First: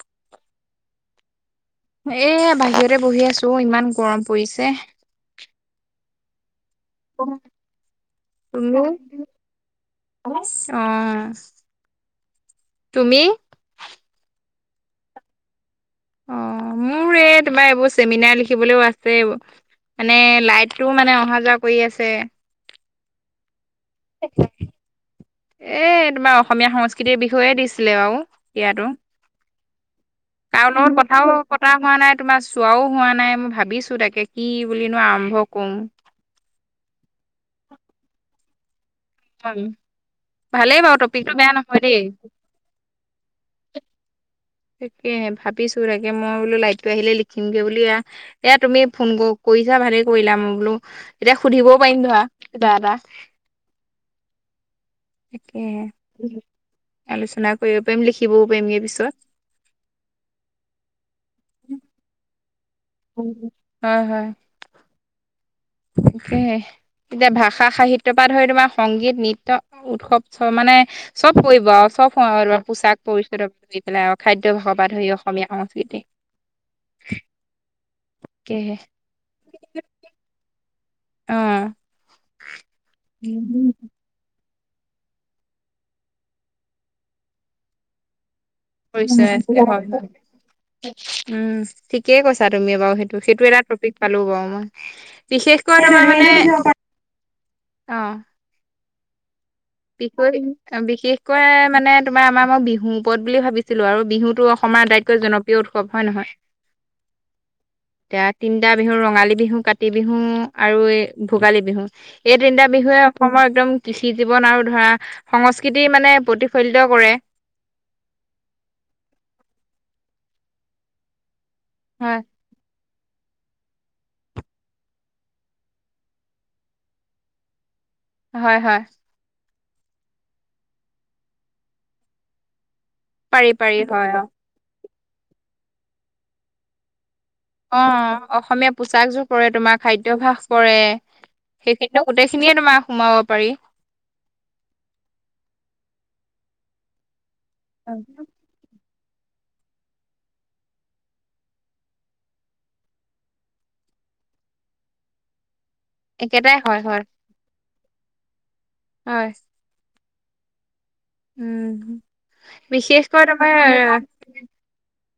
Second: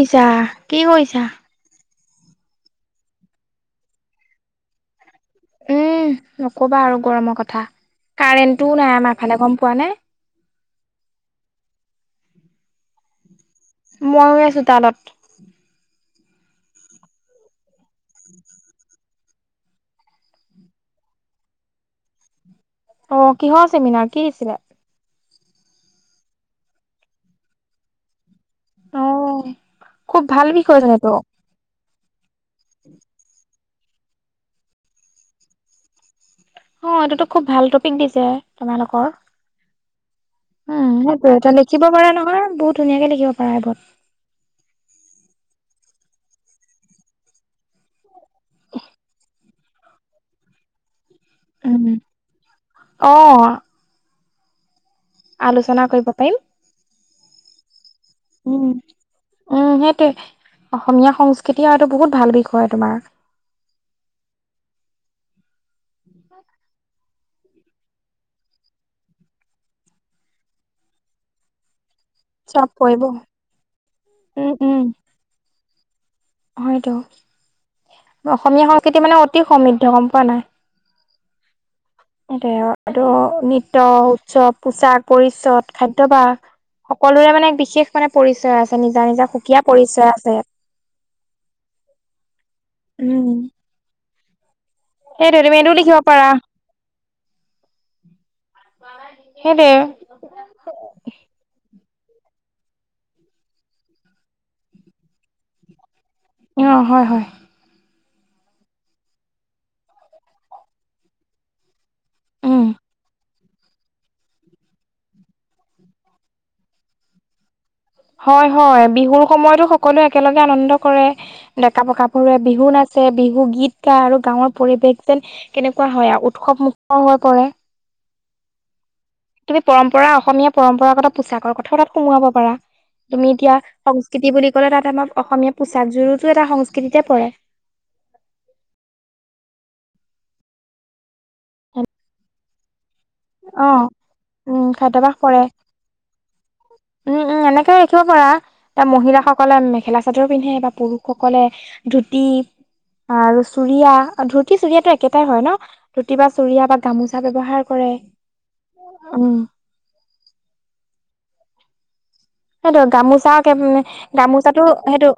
কৰিছা কি কৰিছা এ বাহিৰতে বহি আছো ইমান গৰম পৰিছে উম নকবা আৰু গৰমৰ কথা তুমি কাৰেণ্টটোও নাই আমাৰ ফালে গম পোৱা নে অ তোমি মইও আছো তাৰ তলত অ মোৰ এই তোমাৰ এইবোৰ চেমিনাৰ লিখিবলৈও আছে যে মানে লাইটতটোও মানে অহা যোৱা কৰি আছে অ কিহৰ চেমিনাৰ কি দিছিলে? এ তোমাৰ অসমীয়া সংস্কৃতিৰ বিষয়ে দিছিলে আৰু এয়াতো অ খুব ভাল কাৰ বিষয় চোন লগত এইটো কথাও পতা হোৱা নাই তোমাৰ চোৱাও হোৱা নাই মই ভাবিছো তাকে কি বুলিনো আৰম্ভ কৰু অ এইটোতো খুব ভাল টপিক দিছে তোমালোকৰ ভালেই উম বাৰু টপিকটো সেইটোএ বেয়া এটা নহয় লিখিব দেই পাৰা নহয় বহুত ধুনীয়াকে লিখিব পাৰা এইবোৰ তাকেহে ভাবিছো তাকে মই বোলো লাইটটো আহিলে লিখিমগে ব বুলি আৰু এয়া তুমি ফোন কৰিছা ভালেই কৰিলা মই বোলো এতিয়া সুধিবও উম পাৰিম ধৰা কিবা এটা অ আলোচনা তাকেহে কৰিব পাৰিম আলোচনা কৰিব পাৰিম লিখি- উম উম সেইটোৱে অসমীয়া সংস্কৃতি আৰুটো বহুত ভাল বিষয় তোমাৰ- উম হয় হয়। তাকে এতিয়া ভাষা সাহিত্যযৰ পৰা ধৰি তোমাৰ সংগীত, নৃত্য, উৎসৱ, চ মানে- চব পৰিব আৰু চব খ চব পৰিব পোছাক পৰিচন্ন ধৰি পেলাই আৰু উম খাদ্য ভ্যাসৰ পৰা ধৰি অসমীয়া সংস্কৃতি- হয়টো অসমীয়া তাকেহে সংস্কৃতি, মানে অতি সমৃদ্ধ গম পোৱা নাই। অ এ আৰু এইটো নৃত্য চব পোচাক পৰিচ্দ খাদ্যযভাস সকলোৰে মানে বিশেষ মানে পৰিচয় আছে। নিজা নিজা সুকীয়া উম পৰিচয় আছে কৰিছে ঠিকেই কৈছা তুমি বাৰু সেইটো উম সেইটো এটা পালো বাৰু মই সেইটোৱে তুমি এইটো বিশেষকৈ লিখিব আমাৰ পাৰা মানে অ- সেই দে বিশষ বিশেষকৈ মানে তোমাৰ আমাৰ মই বিহু ওপৰত বুলি ভাবিছিলো আৰু বিহুটো অসমৰ আটাইতকৈ জনপ্ৰিয়। জাতীয় উৎসৱ, হয় নহয়। অ হয় হয়। এতিয়া তিনিটা বিহু ৰঙালী, বিহু কাতি, বিহু আৰু এই ভোগালী, বিহু। এই উম তিনিটা বিহুৱে অসমৰ একদম কৃষি জীৱ। জীৱন আৰু ধৰা সংস্কৃতি মানে প্ৰতিফলিত কৰে। হয় হয় বিহুৰ সময়তো সকলোৱে একেলগে আনন্দ কৰে ডেকা হয় গাভৰুৱে। বিহু নাচে বিহু গীত গায়। আৰু গাঁৱৰ পৰিৱেশ যেন- কেনেকুৱা হয় আৰু উৎসৱ মুখ হৈ পৰে। হয় হয়। তুমি পৰম্পৰা অসমীয়া পৰম্পৰাগত পোছাকৰ কথাও তাত সোমোৱাব পাৰা। তুমি পাৰি এতিয়া পাৰি হয় অ সংস্কৃতি বুলি ক'লে তাত আমাৰ অসমীয়া পোছাক জুোৰোতো এটা সংস্কৃতিতে পৰে। অ অসমীয়া পোচাকযোৰ পৰে তোমাৰ খাদ্যভাস পৰে। সেইখিনিত গোইখিনিয়ে তোমাৰ সোমাৱ- অ উম খাদ্যবাস কৰে উম উম এনে ৰাখিব পাৰা ত মহিলাসকলে মেখেলা চাদৰ, পিন্ধে বা পুৰুষসকলে ধুতি, আৰু চুৰিয়া, দুতি, চুৰিয়াতটো একেটাই হয় ন জুতি, বা একেটাই চৰিয়া, হয় বা হয় গামোচা, ব্যৱহাৰ কৰে। হয় উম উম সেইটো বিশেষকৈ গামোচা তোমাৰ হয় গামোচাটো সেইটো।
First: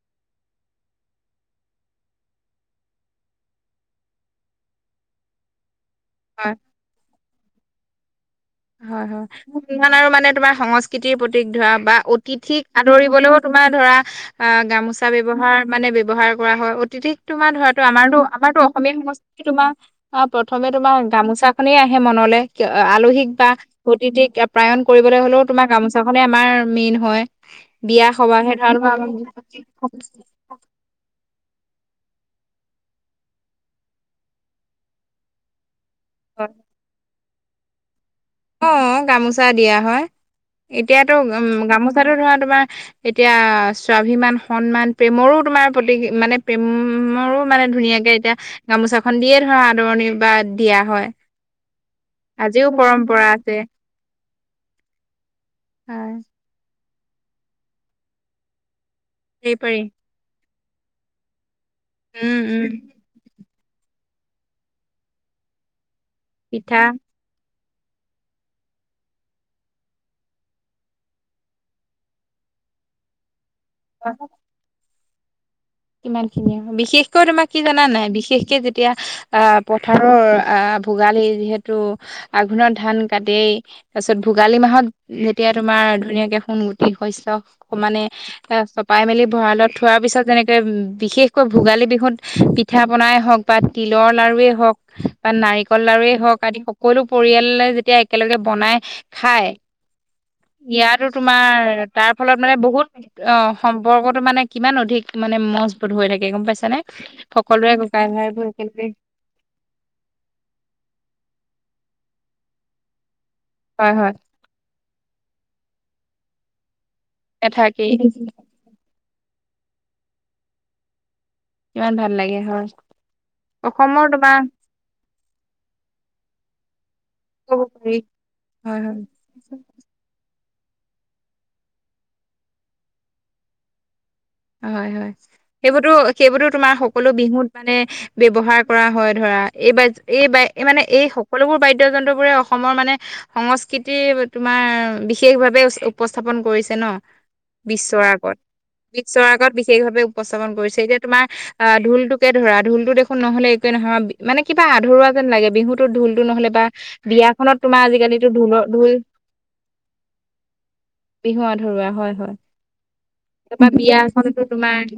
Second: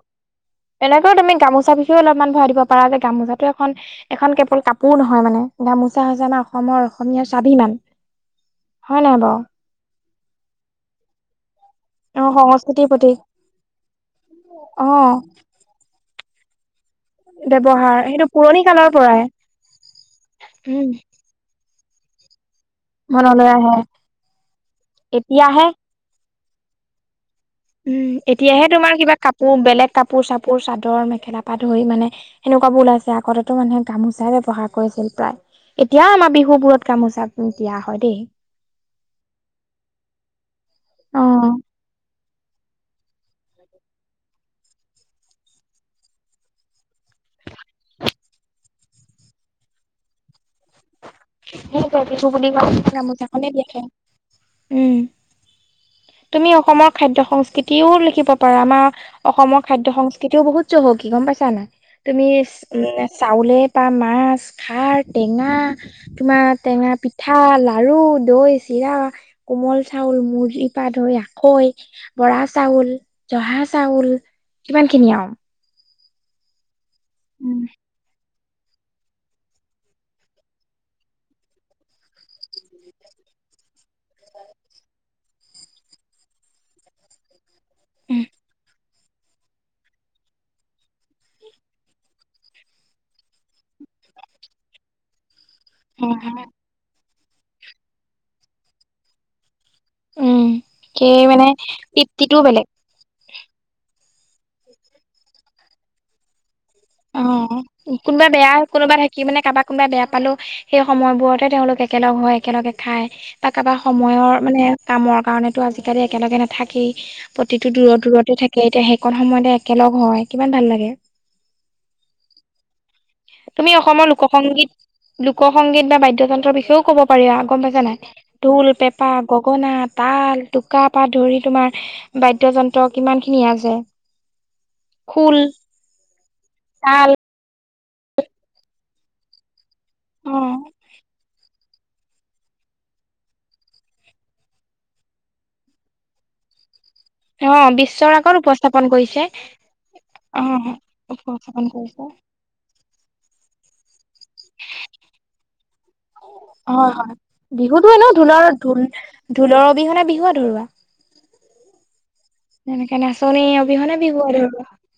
এনেকৈও তুমি গামোচা বিষয়ে অলপমান ভৰাই দিব পাৰা যে গামোচাটো এখন এখন কেৱল কাপোৰ নহয় মানে গামোচা হৈছে আমাৰ অসমৰ অসমীয়াৰ স্বাভিমান। হয় নাই হয় বাৰু ইমান আৰু মানে তোমাৰ সংস্কৃতিৰ প্ৰতিতক ধৰা বা। অ অতিথিক সংস্কৃতিৰ প্ৰতীক আদৰিবলৈও তোমাৰ ধৰা অ গামোচা ব্যৱহাৰ মানে ব্যৱহাৰ কৰা হয়। অতিথি তোমাৰ ধৰা তো ব্যৱহাৰ আমাৰতো সেইটো আমাৰতটো পুৰণি কালৰ অসমীয়া পৰাই সংস্কৃতি তোমাৰ অ প্ৰথমে উম তোমাৰ গামোচা। নে আহে মনলৈ আলহীক বা মনলৈ আহে অতিথিক প্ৰায়ন কৰিবলৈ হলেও এতিয়াহে তোমাৰ গামোচা গামোচা খনে আমাৰ মেইন হয়। বিয়া উম সবাহে এতিয়াহে ধৰা তোমাৰ কিবা কাপোৰ বেলেগ কাপোৰ চাপোৰ চাদৰ মেখেলা পাত ধৰি মানে সেনেকুৱাবোৰ ওলাইছে আগতেো মানুহে গামোচাই ব্যৱহাৰ কৰিছিল প্ৰায় এতিয়াও আমাৰ বিহু বোৰত গামোচা দিয়া হয়। দেই অঁ গামোচা দিয়া হয় এতিয়াতো অ গামোচাটো ধৰা তোমাৰ এতিয়া স্বাভিমান সন্মান প্ৰেমৰো তোমাৰ প্ৰতিক মানে প্ৰেমৰো মানে ধুনীয়াকে এতিয়া গামোচাখন দিয়ে ধৰা আদৰণি বা দিয়া হয় সেইটোৱে বিহু বুলি আজিও কলে পৰম্পৰা গামোচাখনে আছে দিয়া হয় উম হয় তুমি অসমৰ খাদ্য সংস্কৃতিও লিখিব পাৰা আমাৰ সেই অসমৰ পাৰি খাদ্য সংস্কৃতিও বহুত চহকী গম পাইছা নাই তুমি উম উম চাউলে মাছ খাৰ টেঙা তোমাৰ পিঠা টেঙা পি পিঠা লাৰু দৈ চিৰা কোমল চাউল মুৰী দৈ আখৈ বৰা চাউল জহা চাউল ইমান খিনি আও ইমানখিনি আও বিশেষকৈ তোমাক কি উম জানা নাই বিশেষকে যেতিয়া এতিয়া আহ পথাৰৰ আহ ভোগালী যিহেতু আঘোণৰ ধান কাতেই তাৰপিছত ভোগালী মাহত যেতিয়া তোমাৰ ধুনীয়াকে সোণগুটি শস্য মানে এ চপাই মেলি ভঁৰালত থোৱাৰ পিছত যেনেকে বিশেষকৈ ভোগালী বিহুত পিঠা পনাই হওক বা তিলৰ লাৰুৱে হওক বা নাৰিকল উম লাৰুৱেই হওক উম আদি সকলো পৰিয়ালে যেতিয়া একেলগে বনাই খায় উম ইয়াতো সেই মানে তোমাৰ তাৰ তৃপ্তিটোও ফলত মানে বেলেগ বহুত অ সম্পৰ্কতটো মানে কিমান অধিক মানে মজবুত হৈ থাকে গম পাইছা নে সকলোৰে ককাই ভাই বোৰ একেই নহয় সি মানে কাৰোবাক কোনোবাই বেয়া পালো সেই সময়বোৰতে তেওঁলোক একেলগ হয় একেলগে খাই ত কাৰোবা হয় হয় সময়ৰ মানে কামৰ কাৰনে আজিকালি একেলগে নাথাকেই প্ৰতিটো এঠাকি দূৰত দূৰতে থাকে এতিয়া সেইকণ সময়তে একেলগ হয় কিমান ভাল লাগে কিমান ভাল লাগে হয় তুমি অসমৰ লোক সংংগীত লোক সংগীত বা বাদ্যযন্ত্ৰৰ বিষয়েও ক'ব পাৰি আও ক'ব গম পাইছা পাৰি নাই ঢোল হয় হয়। পেপা গগনা তাল টোকা পা ধৰি তোমাৰ বাদ্যযন্ত্ৰ কিমান খিনি আছে হয় হয় খোল, সেইবোৰতো সেইবোৰতো তোমাৰ তাল সকলো বিহুত মানে ব্যৱহাৰ কৰা হয় ধৰা এই বাদ্য এই অ', বাদ্য এই মানে এই সকলোবোৰ বাদ্যযন্ত্ৰবোৰে অসমৰ মানে সংস্কৃতি তোমাৰ বিশেষ ভাৱে উপস্থাপন কৰিছে ন অ বিশ্বৰ আগৰ উপস্তাপন বিশ্বৰ আগত বিশেষ ভাৱে উপস্থাপন কৰিছে এতিয়া তোমাৰ উপস্থাপন আহ কৰিছে ঢোলটোকে ধৰা ঢোলতো দেখোন নহলে একোৱে নহয় মানে কিবা আধৰুৱা যেন লাগে বিহুতো ঢোলোটো নহলে বা হয় হয় বিয়াখনত তোমাৰ বিহুতো এনেও আজিকালিতো ঢোলৰ ঢোল ঢোলৰ অবিহনে বিহু আধৰুৱা বিহু আধৰুৱা হয় হয় তেনেকে নাচনি তোমাৰ বিয়া এখন টো তোমাৰ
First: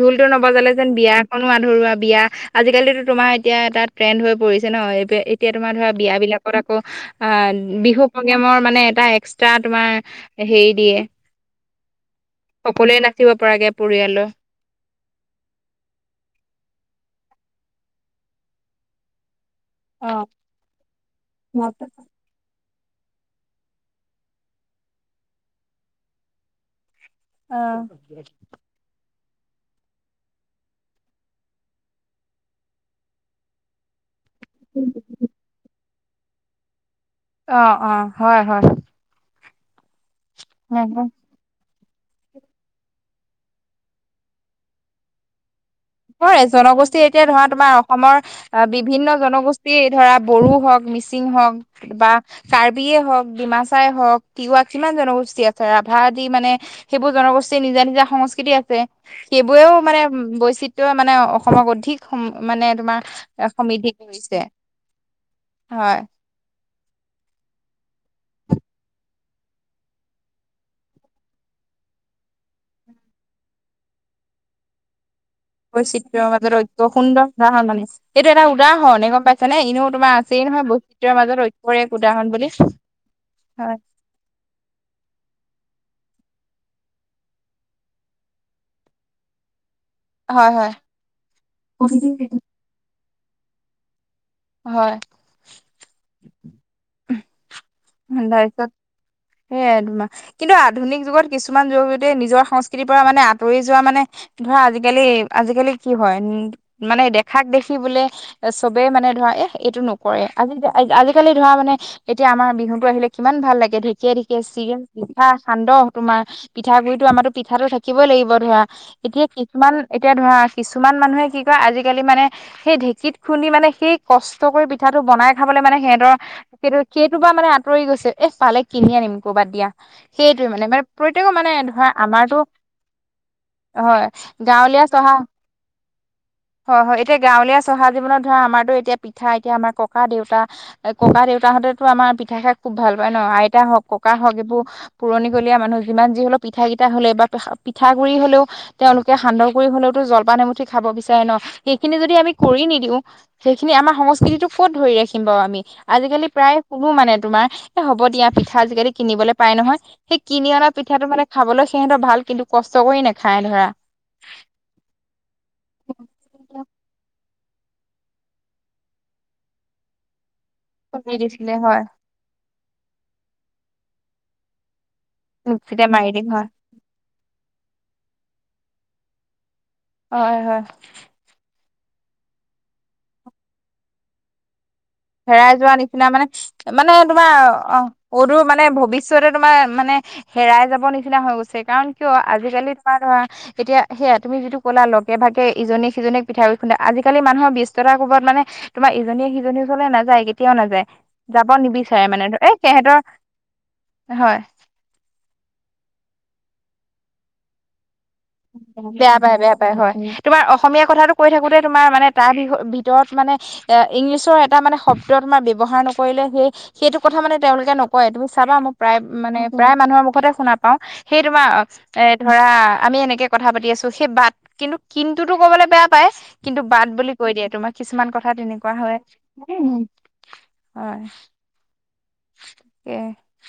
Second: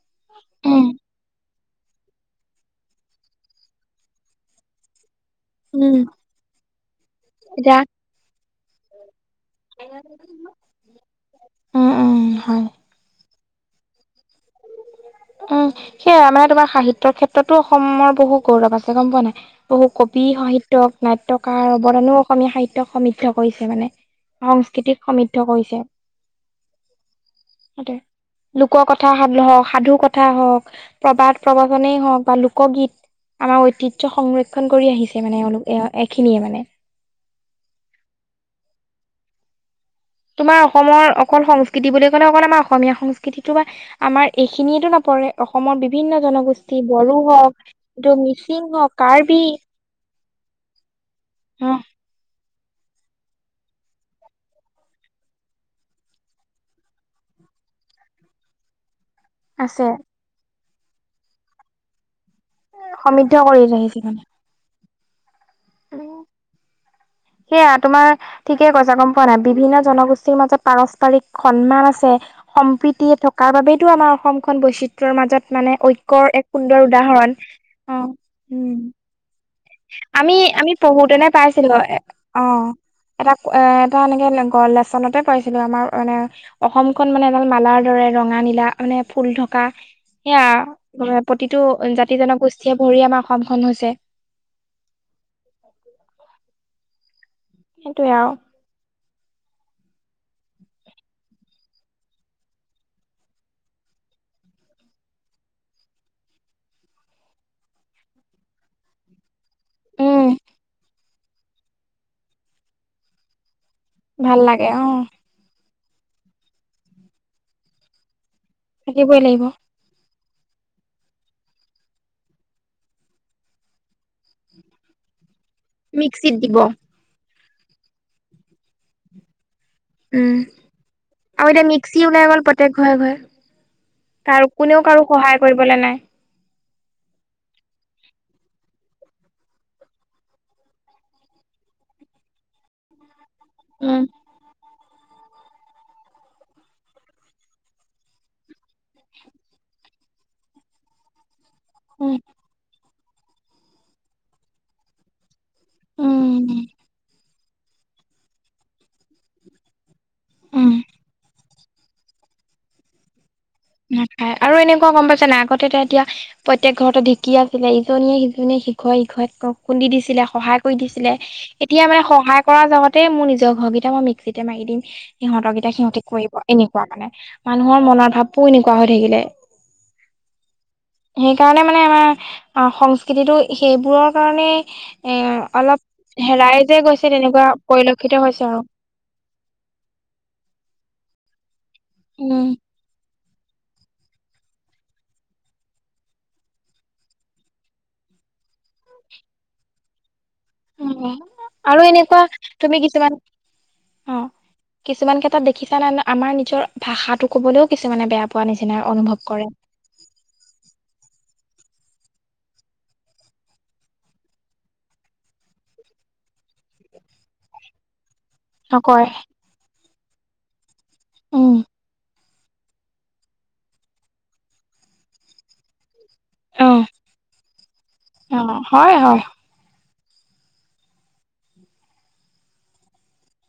ঢোলটো নবজালে উম যেন বিয়া এখনো বিয়া আধৰুৱা বিয়া আজিকালিটো তোমাৰ এতিয়া এটা ট্ৰেণ্ড হৈ পৰিছে ন এই এতিয়া তোমাৰ ধৰা উম বিয়া বিলাকত আকৌ অ এতিয়া বিহু প্ৰগ্ৰেমৰ মানে এটা এক্সট্ৰা তোমাৰ হেৰি দিয়ে উম উম হয় সকলোৱে নাচিব পৰাকে পৰিয়ালৰ উম সেয়া মানে তোমাৰ সাহিত্যৰ ক্ষেত্ৰতো অসমৰ বহু গৌৰৱ আছে গম পোৱা নে নাই বহু অ কবি সাহিত্যক অ নাট্যকাৰ অৱদানো অসমীয়া সাহিত্যক সমৃদ্ধ কৰিছে মানে, সংস্কৃতিক সমৃদ্ধ কৰিছে। অ লোক কথা সা সাধু কথা কথা হওঁক, প্ৰবাদ প্ৰবচনে হওঁক বা লোকগীত আমাৰ ঐতিহ্য সংৰক্ষণ খন কৰি আহিছে মানে অলোক এইখিনিয়ে মানে অ অ হয় হয়। তোমাৰ অসমৰ অকল সংস্কৃতি বুলি ক'লে অকল আমাৰ অসমীয়া সংস্কৃতিটো বা আমাৰ এইখিনিয়টো নপৰে অসমৰ বিভিন্ন হয় জনগোষ্ঠী বড়ো এতিয়া ধৰা হওক তোমাৰ এইটো অসমৰ মিচিং আহ হওক বিভিন্ন কাৰ্বি জনগোষ্ঠী ধৰা বড়ো হওক, মিচিং হওক বা কাৰ্বিয়ে হওঁক, ডিমাচাই হওঁক, তিৱা কিমান জনগোষ্ঠী আছে ৰাভা আদি মানে সেইবোৰ জনগোষ্ঠীৰ নিজা নিজা সংস্কৃতি আছে। সেইবোৰেও আছে মানে বৈচিত্ৰই মানে অসমক অধিক মানে সমৃদ্ধ তোমাৰ কৰি সমৃদ্ধি আহিছে কৰিছে। হয় মানে সেয়া তোমাৰ ঠিকে কৈছা গম পোৱানে নাই? বিভিন্ন জনগোষ্ঠীৰ মাজত পাৰস্পৰিক সন্মান আছে। সম্প্ৰীতি থকাৰ বাবেইটো আমাৰ অসমখন বৈচিত্ৰ ৰ মাজত মানে বৈচিত্ৰৰ ঐক্যৰ এক মাজত ঐক্য সুন্দৰ উদাহৰণ। অ এইটো এটা উম উদাহৰণে মানে গম পাইছা নে এনেও? তোমাৰ আমি আছেই নহয় আমি বৈচিত্ৰৰ পঢ়োতেনো মাজত পাইছিলো ঐক্যৰ এক এ উদাহৰণ অ বুলি এটা এ হয় এটা এনেকে লেচনতে পাইছিলোঁ, আমাৰ মানে অসমখন মানে এডাল মালাৰ দৰে ৰঙা নীলা মানে ফুল থকা হয় হয় সেয়া প্ৰতিটো জাতি জনগোষ্ঠীয়ে ভৰি আমাৰ অসমখন হৈছে। হয়। ত [inaudible] সদায় সেয়াই তোমাৰ কিন্তু আধুনিক যুগত কিছুমান যুৱক যুৱতীয়ে নিজৰ সংস্কৃতিৰ পৰা মানে আঁতৰি যোৱা মানে ধৰা আজিকালি আজিকালি কি হয়, উম মানে দেখাক দেখি বোলে চবে মানে ধৰা এ এইটো উম, নকৰে, আজি আজিকালি ধৰা মানে এতিয়া আমাৰ বিহুতটো আহিলে কিমান ভাল লাগে ধৰি ঠিকে ভাল ঠিকেই। লাগে অ' পিঠা সান্দহ তোমাৰ পিঠাগুডৰি আমাৰতো পিঠাটো থাকিবই লাগিব। ধৰা থাকিবই এতিয়া লাগিব। কিছুমান এতিয়া ধৰা কিছুমান মানুহে কি কয় আজিকালি মানে সেই ঢেকীত খুন্দি মানে সেই কষ্ট কৰি পিঠাটো বনাই খাবলৈ লৈ মানে সিহঁতৰ, মিক্সিত দিব। সেইটো সেইটো বা মানে আঁতৰি গৈছে, এ পালে কিনি আনিম ক'ৰবাত দিয়া। উম সেইটো মানে মানে প্ৰত্যেকৰ আৰু মানে এতিয়া ধৰা মিক্সি ওলাই গ'ল আমাৰতো প্ৰত্যেক ঘৰে ঘৰে হয়। কাৰ কোনেও গাঁৱলীয়া কাৰো চহা সহায় কৰিবলৈ নাই। হয় হয়। এতিয়া গাঁৱলীয়া চহা জীৱনত ধৰা আমাৰতো এতিয়া পিঠা এতিয়া আমাৰ ককা দেউতা ককা দেউতাহঁতেতো আমাৰ পিঠা খাই খুব ভাল পায় ন? আইতা হওক, উম ককা হওক এইবোৰ পুৰণিকলীয়া মানুহ যি যি হলেও পিঠা কেইটা হলেই বা পিঠাগুৰি হলেও তেওঁলোকে সান্দহ কৰি হ'লেওতো জলপান এমুঠি খাব বিচাৰে ন? সেইখিনি উম যদি আমি কৰি নিদিও, সেইখিনি আমাৰ সংস্কৃতিটো ক'ত ধৰি ৰাখিম বাৰু আমি আজিকালি প্ৰায় উম শুনো মানে তোমাৰ এ হ'ব দিয়া পিঠা আজিকালি কিনিবলৈ পাই নহয়। সেই কিনি অনা উম পিঠাটো মানে খাবলৈ সিহঁতৰ ভাল, কিন্তু কষ্ট কৰি নাখায় ধৰা নাখায় আৰু এনেকুৱা গম পাইছে নাই? আগতে এতিয়া এতিয়া প্ৰত্যেক ঘৰতে ঢেকি আছিলে ইজনীয়ে সিজনীয়ে ইঘৰে সিঘৰে খুন্দি দিছিলে, সহায় কৰি দিছিলে। দি হয় এতিয়া মানে সহায় কৰাৰ জগতেই মোৰ নিজৰ ঘৰকেইটা মই মিক্সিতে মাৰি দিম। সিহঁতৰকেইটা মিক্সিতে সিহঁতি মাৰি দিম কৰিব হয় এনেকুৱা মানে মানুহৰ মনৰ ভাবটো এনেকুৱা হৈ থাকিলে। হয় হয়। সেইকাৰণে মানে আমাৰ অ সংস্কৃতিটো সেইবোৰৰ কাৰণে এ হেৰাই যোৱা অলপ নিচিনা মানে হেৰাই যে মানে গৈছে তোমাৰ তেনেকুৱা অ পৰিলক্ষিত অদূৰ হৈছে আৰু মানে ভৱিষ ষ্যতে তোমাৰ মানে হেৰাই যাব নিচিনা হৈ গৈছে কাৰণ কিয় উম আজিকালি তোমাৰ ধৰা এতিয়া সেয়া তুমি যিটো কলা লগে ভাগে ইজনে সিজনীক পিঠা গুৰি খুন্দা, আজিকালি মানুহৰ ব্যস্ততাৰ কৰবত মানে তোমাৰ ইজনিয়ে সিজনীৰ ঘৰলৈ নাযায়, কেত তিয়াও নাযায়, উম যাব আৰু নিবিচাৰে এনেকুৱা মানে ধৰ এ তুমি সেহঁতৰ হয়। কিছুমানকে তাত দেখিছা নে না আমাৰ নিজৰ ভাষাটো কবলেও কিছুমানে বেয়া পোৱা নিচিনা বেয়া অনুভৱ পায় কৰে বেয়া পায় হয়। তোমাৰ অসমীয়া কথাটো কৈ থাকোঁতে তোমাৰ মানে তাৰ ভি ভিতৰত মানে এ ইংলিছৰ এটা মানে শব্দ তোমাৰ ব্যৱহাৰ নকৰিলে সেই সেইটো কথা মানে তেওঁলোকে নক কয়, তুমি চাবা মোৰ প্ৰায় নকয় মানে প্ৰায় মানুহৰ মুখতে শুনা পাও সেই তোমাৰ উম অ এ ধৰা আমি এনেকে কথা পাতি আছো সেই বাট কিন্তু কিন্তুতো কবলৈ বেয়া পাই কিন্তু অ বাট বুলি কৈ দিয়ে তোমাক কিছুমান কথা তেনেকুৱা হয়, এ হুম হয়। তাকে।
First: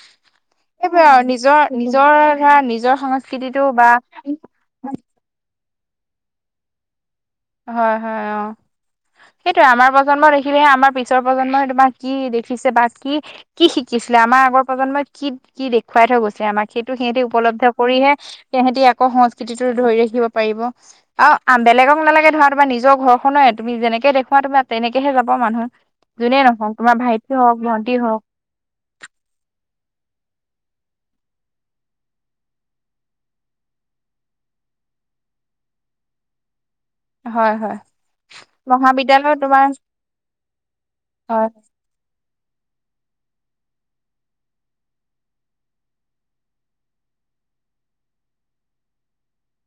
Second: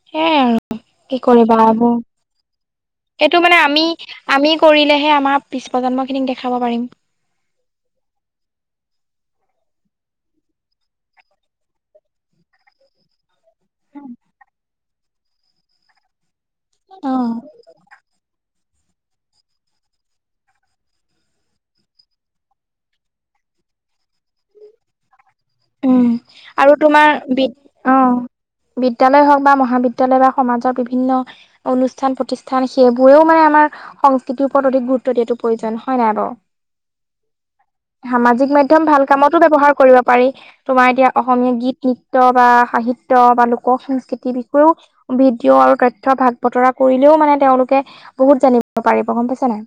সেইয়াই আৰু এইবোৰে কি আৰু কৰিবা নিজৰ - এইবোৰ নিজৰ ধৰা নিজৰ এইটো মানে সংস্কৃতিটো আমি বা আমি কৰিলেহে আমাৰ পিছ প্ৰজন্মখিনিক দেখাব পাৰিম। হয় হয় অ। সেইটোৱে আমাৰ প্ৰজন্ম দেখিলেহে আমাৰ পিছৰ প্ৰজন্মই তোমাৰ কি দেখিছে বা কি কি শিকিছিলে আমাৰ আগৰ প্ৰজন্মই কি কি দেখুৱাই থৈ গৈছিলে আমাক সেইটো অ সিহঁতি উপলব্ধ কৰিহে তেহেঁতি আকৌ সংস্কৃতিটো ধৰি ৰাখিব পাৰিব আৰু আ বেলেগক নালাগে ধৰা তোমাৰ নিজৰ ঘৰখনে তুমি যেনেকে দেখুওৱা তোমাৰ তেনেকেহে যাব মানুহ। উম যোনে নহওক আৰু তোমাৰ ভাইটি বি হওক ভন্টি অ। হওক বিদ্যালয় হওক বা মহাবিদ্যালয় বা সমাজৰ বিভিন্ন অনুষ্ঠান- প্ৰতিষ্ঠান সেইবোৰেও মানে আমাৰ সংস্কৃতিৰ ওপৰত অধিক গুৰুত্ব দিয়াতো প্ৰয়োজন হয় নাই বাৰু? হয় হয় সামাজিক মাধ্যম ভাল মহাবিদ্যালয়ত কামতো তোমাৰ ব্যৱহাৰ কৰিব পাৰি, তোমাৰ এতিয়া হয় অসমীয়া গী এ নৃত্য বা সাহিত্য বা লোক সংস্কৃতিৰ বিষয়েও ভিডিঅ' আৰু তথ্য ভাগ বতৰা কৰিলেও মানে তেওঁলোকে বহুত জানিব পাৰিব গম পাইছা নাই?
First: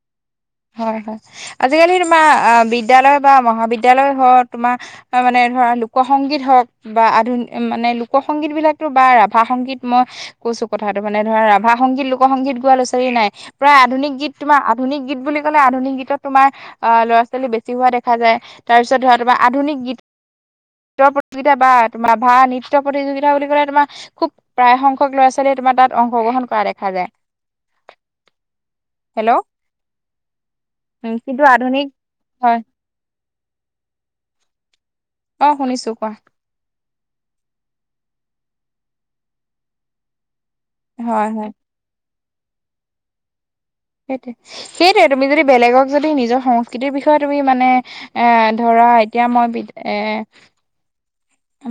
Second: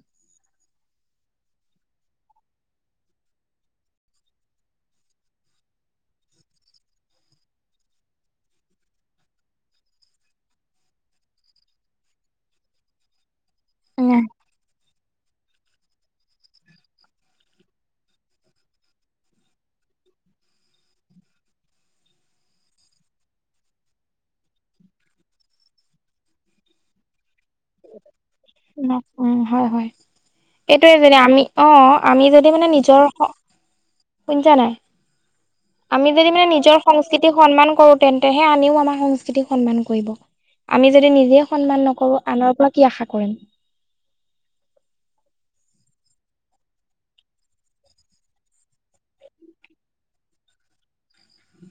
হয় হয়, আজিকালি তোমাৰ আ বিদ্যালয় বা মহাবিদ্যালয় হও তোমাৰ বা মানে ধৰা লোক সংগীত হওক বা আধুনি মানে লোক সংগীতবিলাকতো বা ৰাভা সংগীত মই কৈছো কথাটো মানে ধৰা, ৰাভা সংগীত, লোকসংগীত গোৱা ল'ৰা-ছোৱালী নাই প্ৰায় আধুনিক গীত তোমাৰ আধুনিক গীত বুলি ক'লে আধুনিক গীতত তোমাৰ আহ ল'ৰা - ছোৱালী বেছি হোৱা দেখা যায় তাৰপিছত ধৰা তোমাৰ আধুনিক গীত নৃত্য প্ৰতিযোগিতা বা তোমাৰ ৰাভা নৃত্য প্ৰতিযোগিতা বুলি ক'লে তোমাৰ খুব প্ৰায়সংখ্যক ল'ৰা - ছোৱালীয়ে তোমাৰ তাত অংশগ্ৰহণ কৰা দেখা যায়। নকও হেল্ল' হয় হয়। এইটোয়ে উম যেনে আমি কিন্তু অ আধুনিক আমি যদি হয় মানে নিজৰ অঁ, শুনিছা নাই? অ শুনিছো আমি কোৱা যদি মানে নিজৰ সংস্কৃতিক সন্মান কৰো তেন্তেহে আনেও আমাৰ সংস্কৃতিক সন্মান কৰিব। আমি যদি হয় হয় নিজে সন্মান নকৰো আনৰ পৰা কি আশা কৰিম? সেইটোৱে, সেইটোৱে তুমি যদি বেলেগক যদি নিজৰ সংস্কৃতিৰ বিষয়ে তুমি মানে এ ধৰা এতিয়া মই বিত এ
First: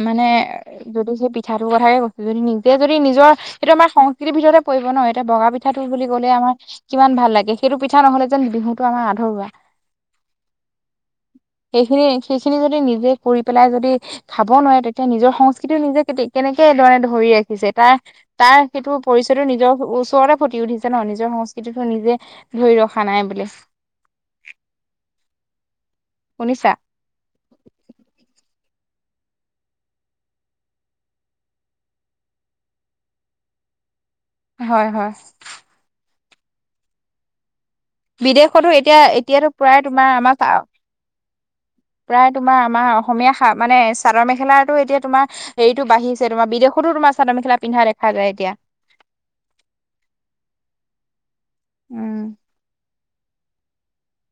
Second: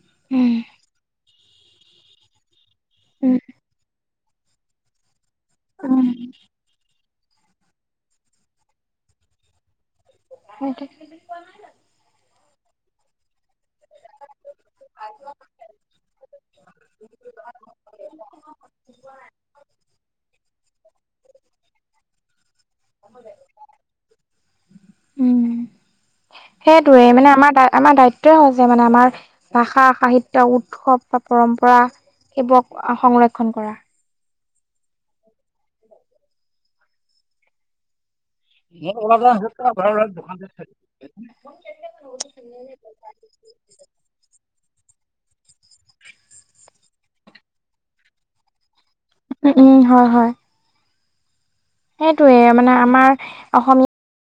মানে উম। যদি সেই পিঠাটোৰ কথাকে কৈছো যদি নিজে যদি নিজৰ উম, সেটো আমাৰ সং সংস্কৃতি ভিতৰতে পৰিব ন এতিয়া বগা পিঠাটো উম। বুলি ক'লে আমাৰ কিমান ভাল লাগে সেইটো পিঠা নহলে যেন বিহুটো আমাৰ আধৰুৱা সেইটো সেইখিনি সেইখিনি যদি নিজে কৰি পেলাই যদি খাব নোৱাৰে তেতিয়া নিজৰ সংস্কৃতিও নিজে কেতি কেনেকে ধৰ ধৰি ৰাখিছে তাৰ তাৰ সেইটো পৰিচয়টো নিজৰ ওচৰতে ফটি উঠিছে ন নিজৰ সংস্কৃতিটো নিজে ধৰি ৰখা নাই বুলি উম শুনিছা টোৱে মানে আমাৰ আমাৰ দায়িত্বই হয় যে মানে আমাৰ ভাষা, সাহিত্য, উৎসৱ বা পৰম্পৰা সেইবোৰক সংৰক্ষণ কৰা হয় হয় বিদেশতো এতিয়া এতিয়াতো প্ৰায় তোমাৰ আমাৰ [unintelligible] প্ৰায় তোমাৰ আমাৰ অসমীয়া খা মানে চাদৰ মেখেলাতো এতিয়া তোমাৰ হেৰিটো বাঢ়িছে তোমাৰ বিদেশতো তোমাৰ চাদৰ মেখেলা পিন্ধা দেখা যায় এতিয়া উম উম হয় হয় উম সেইটোৱে মানে আমাৰ অসমীয়া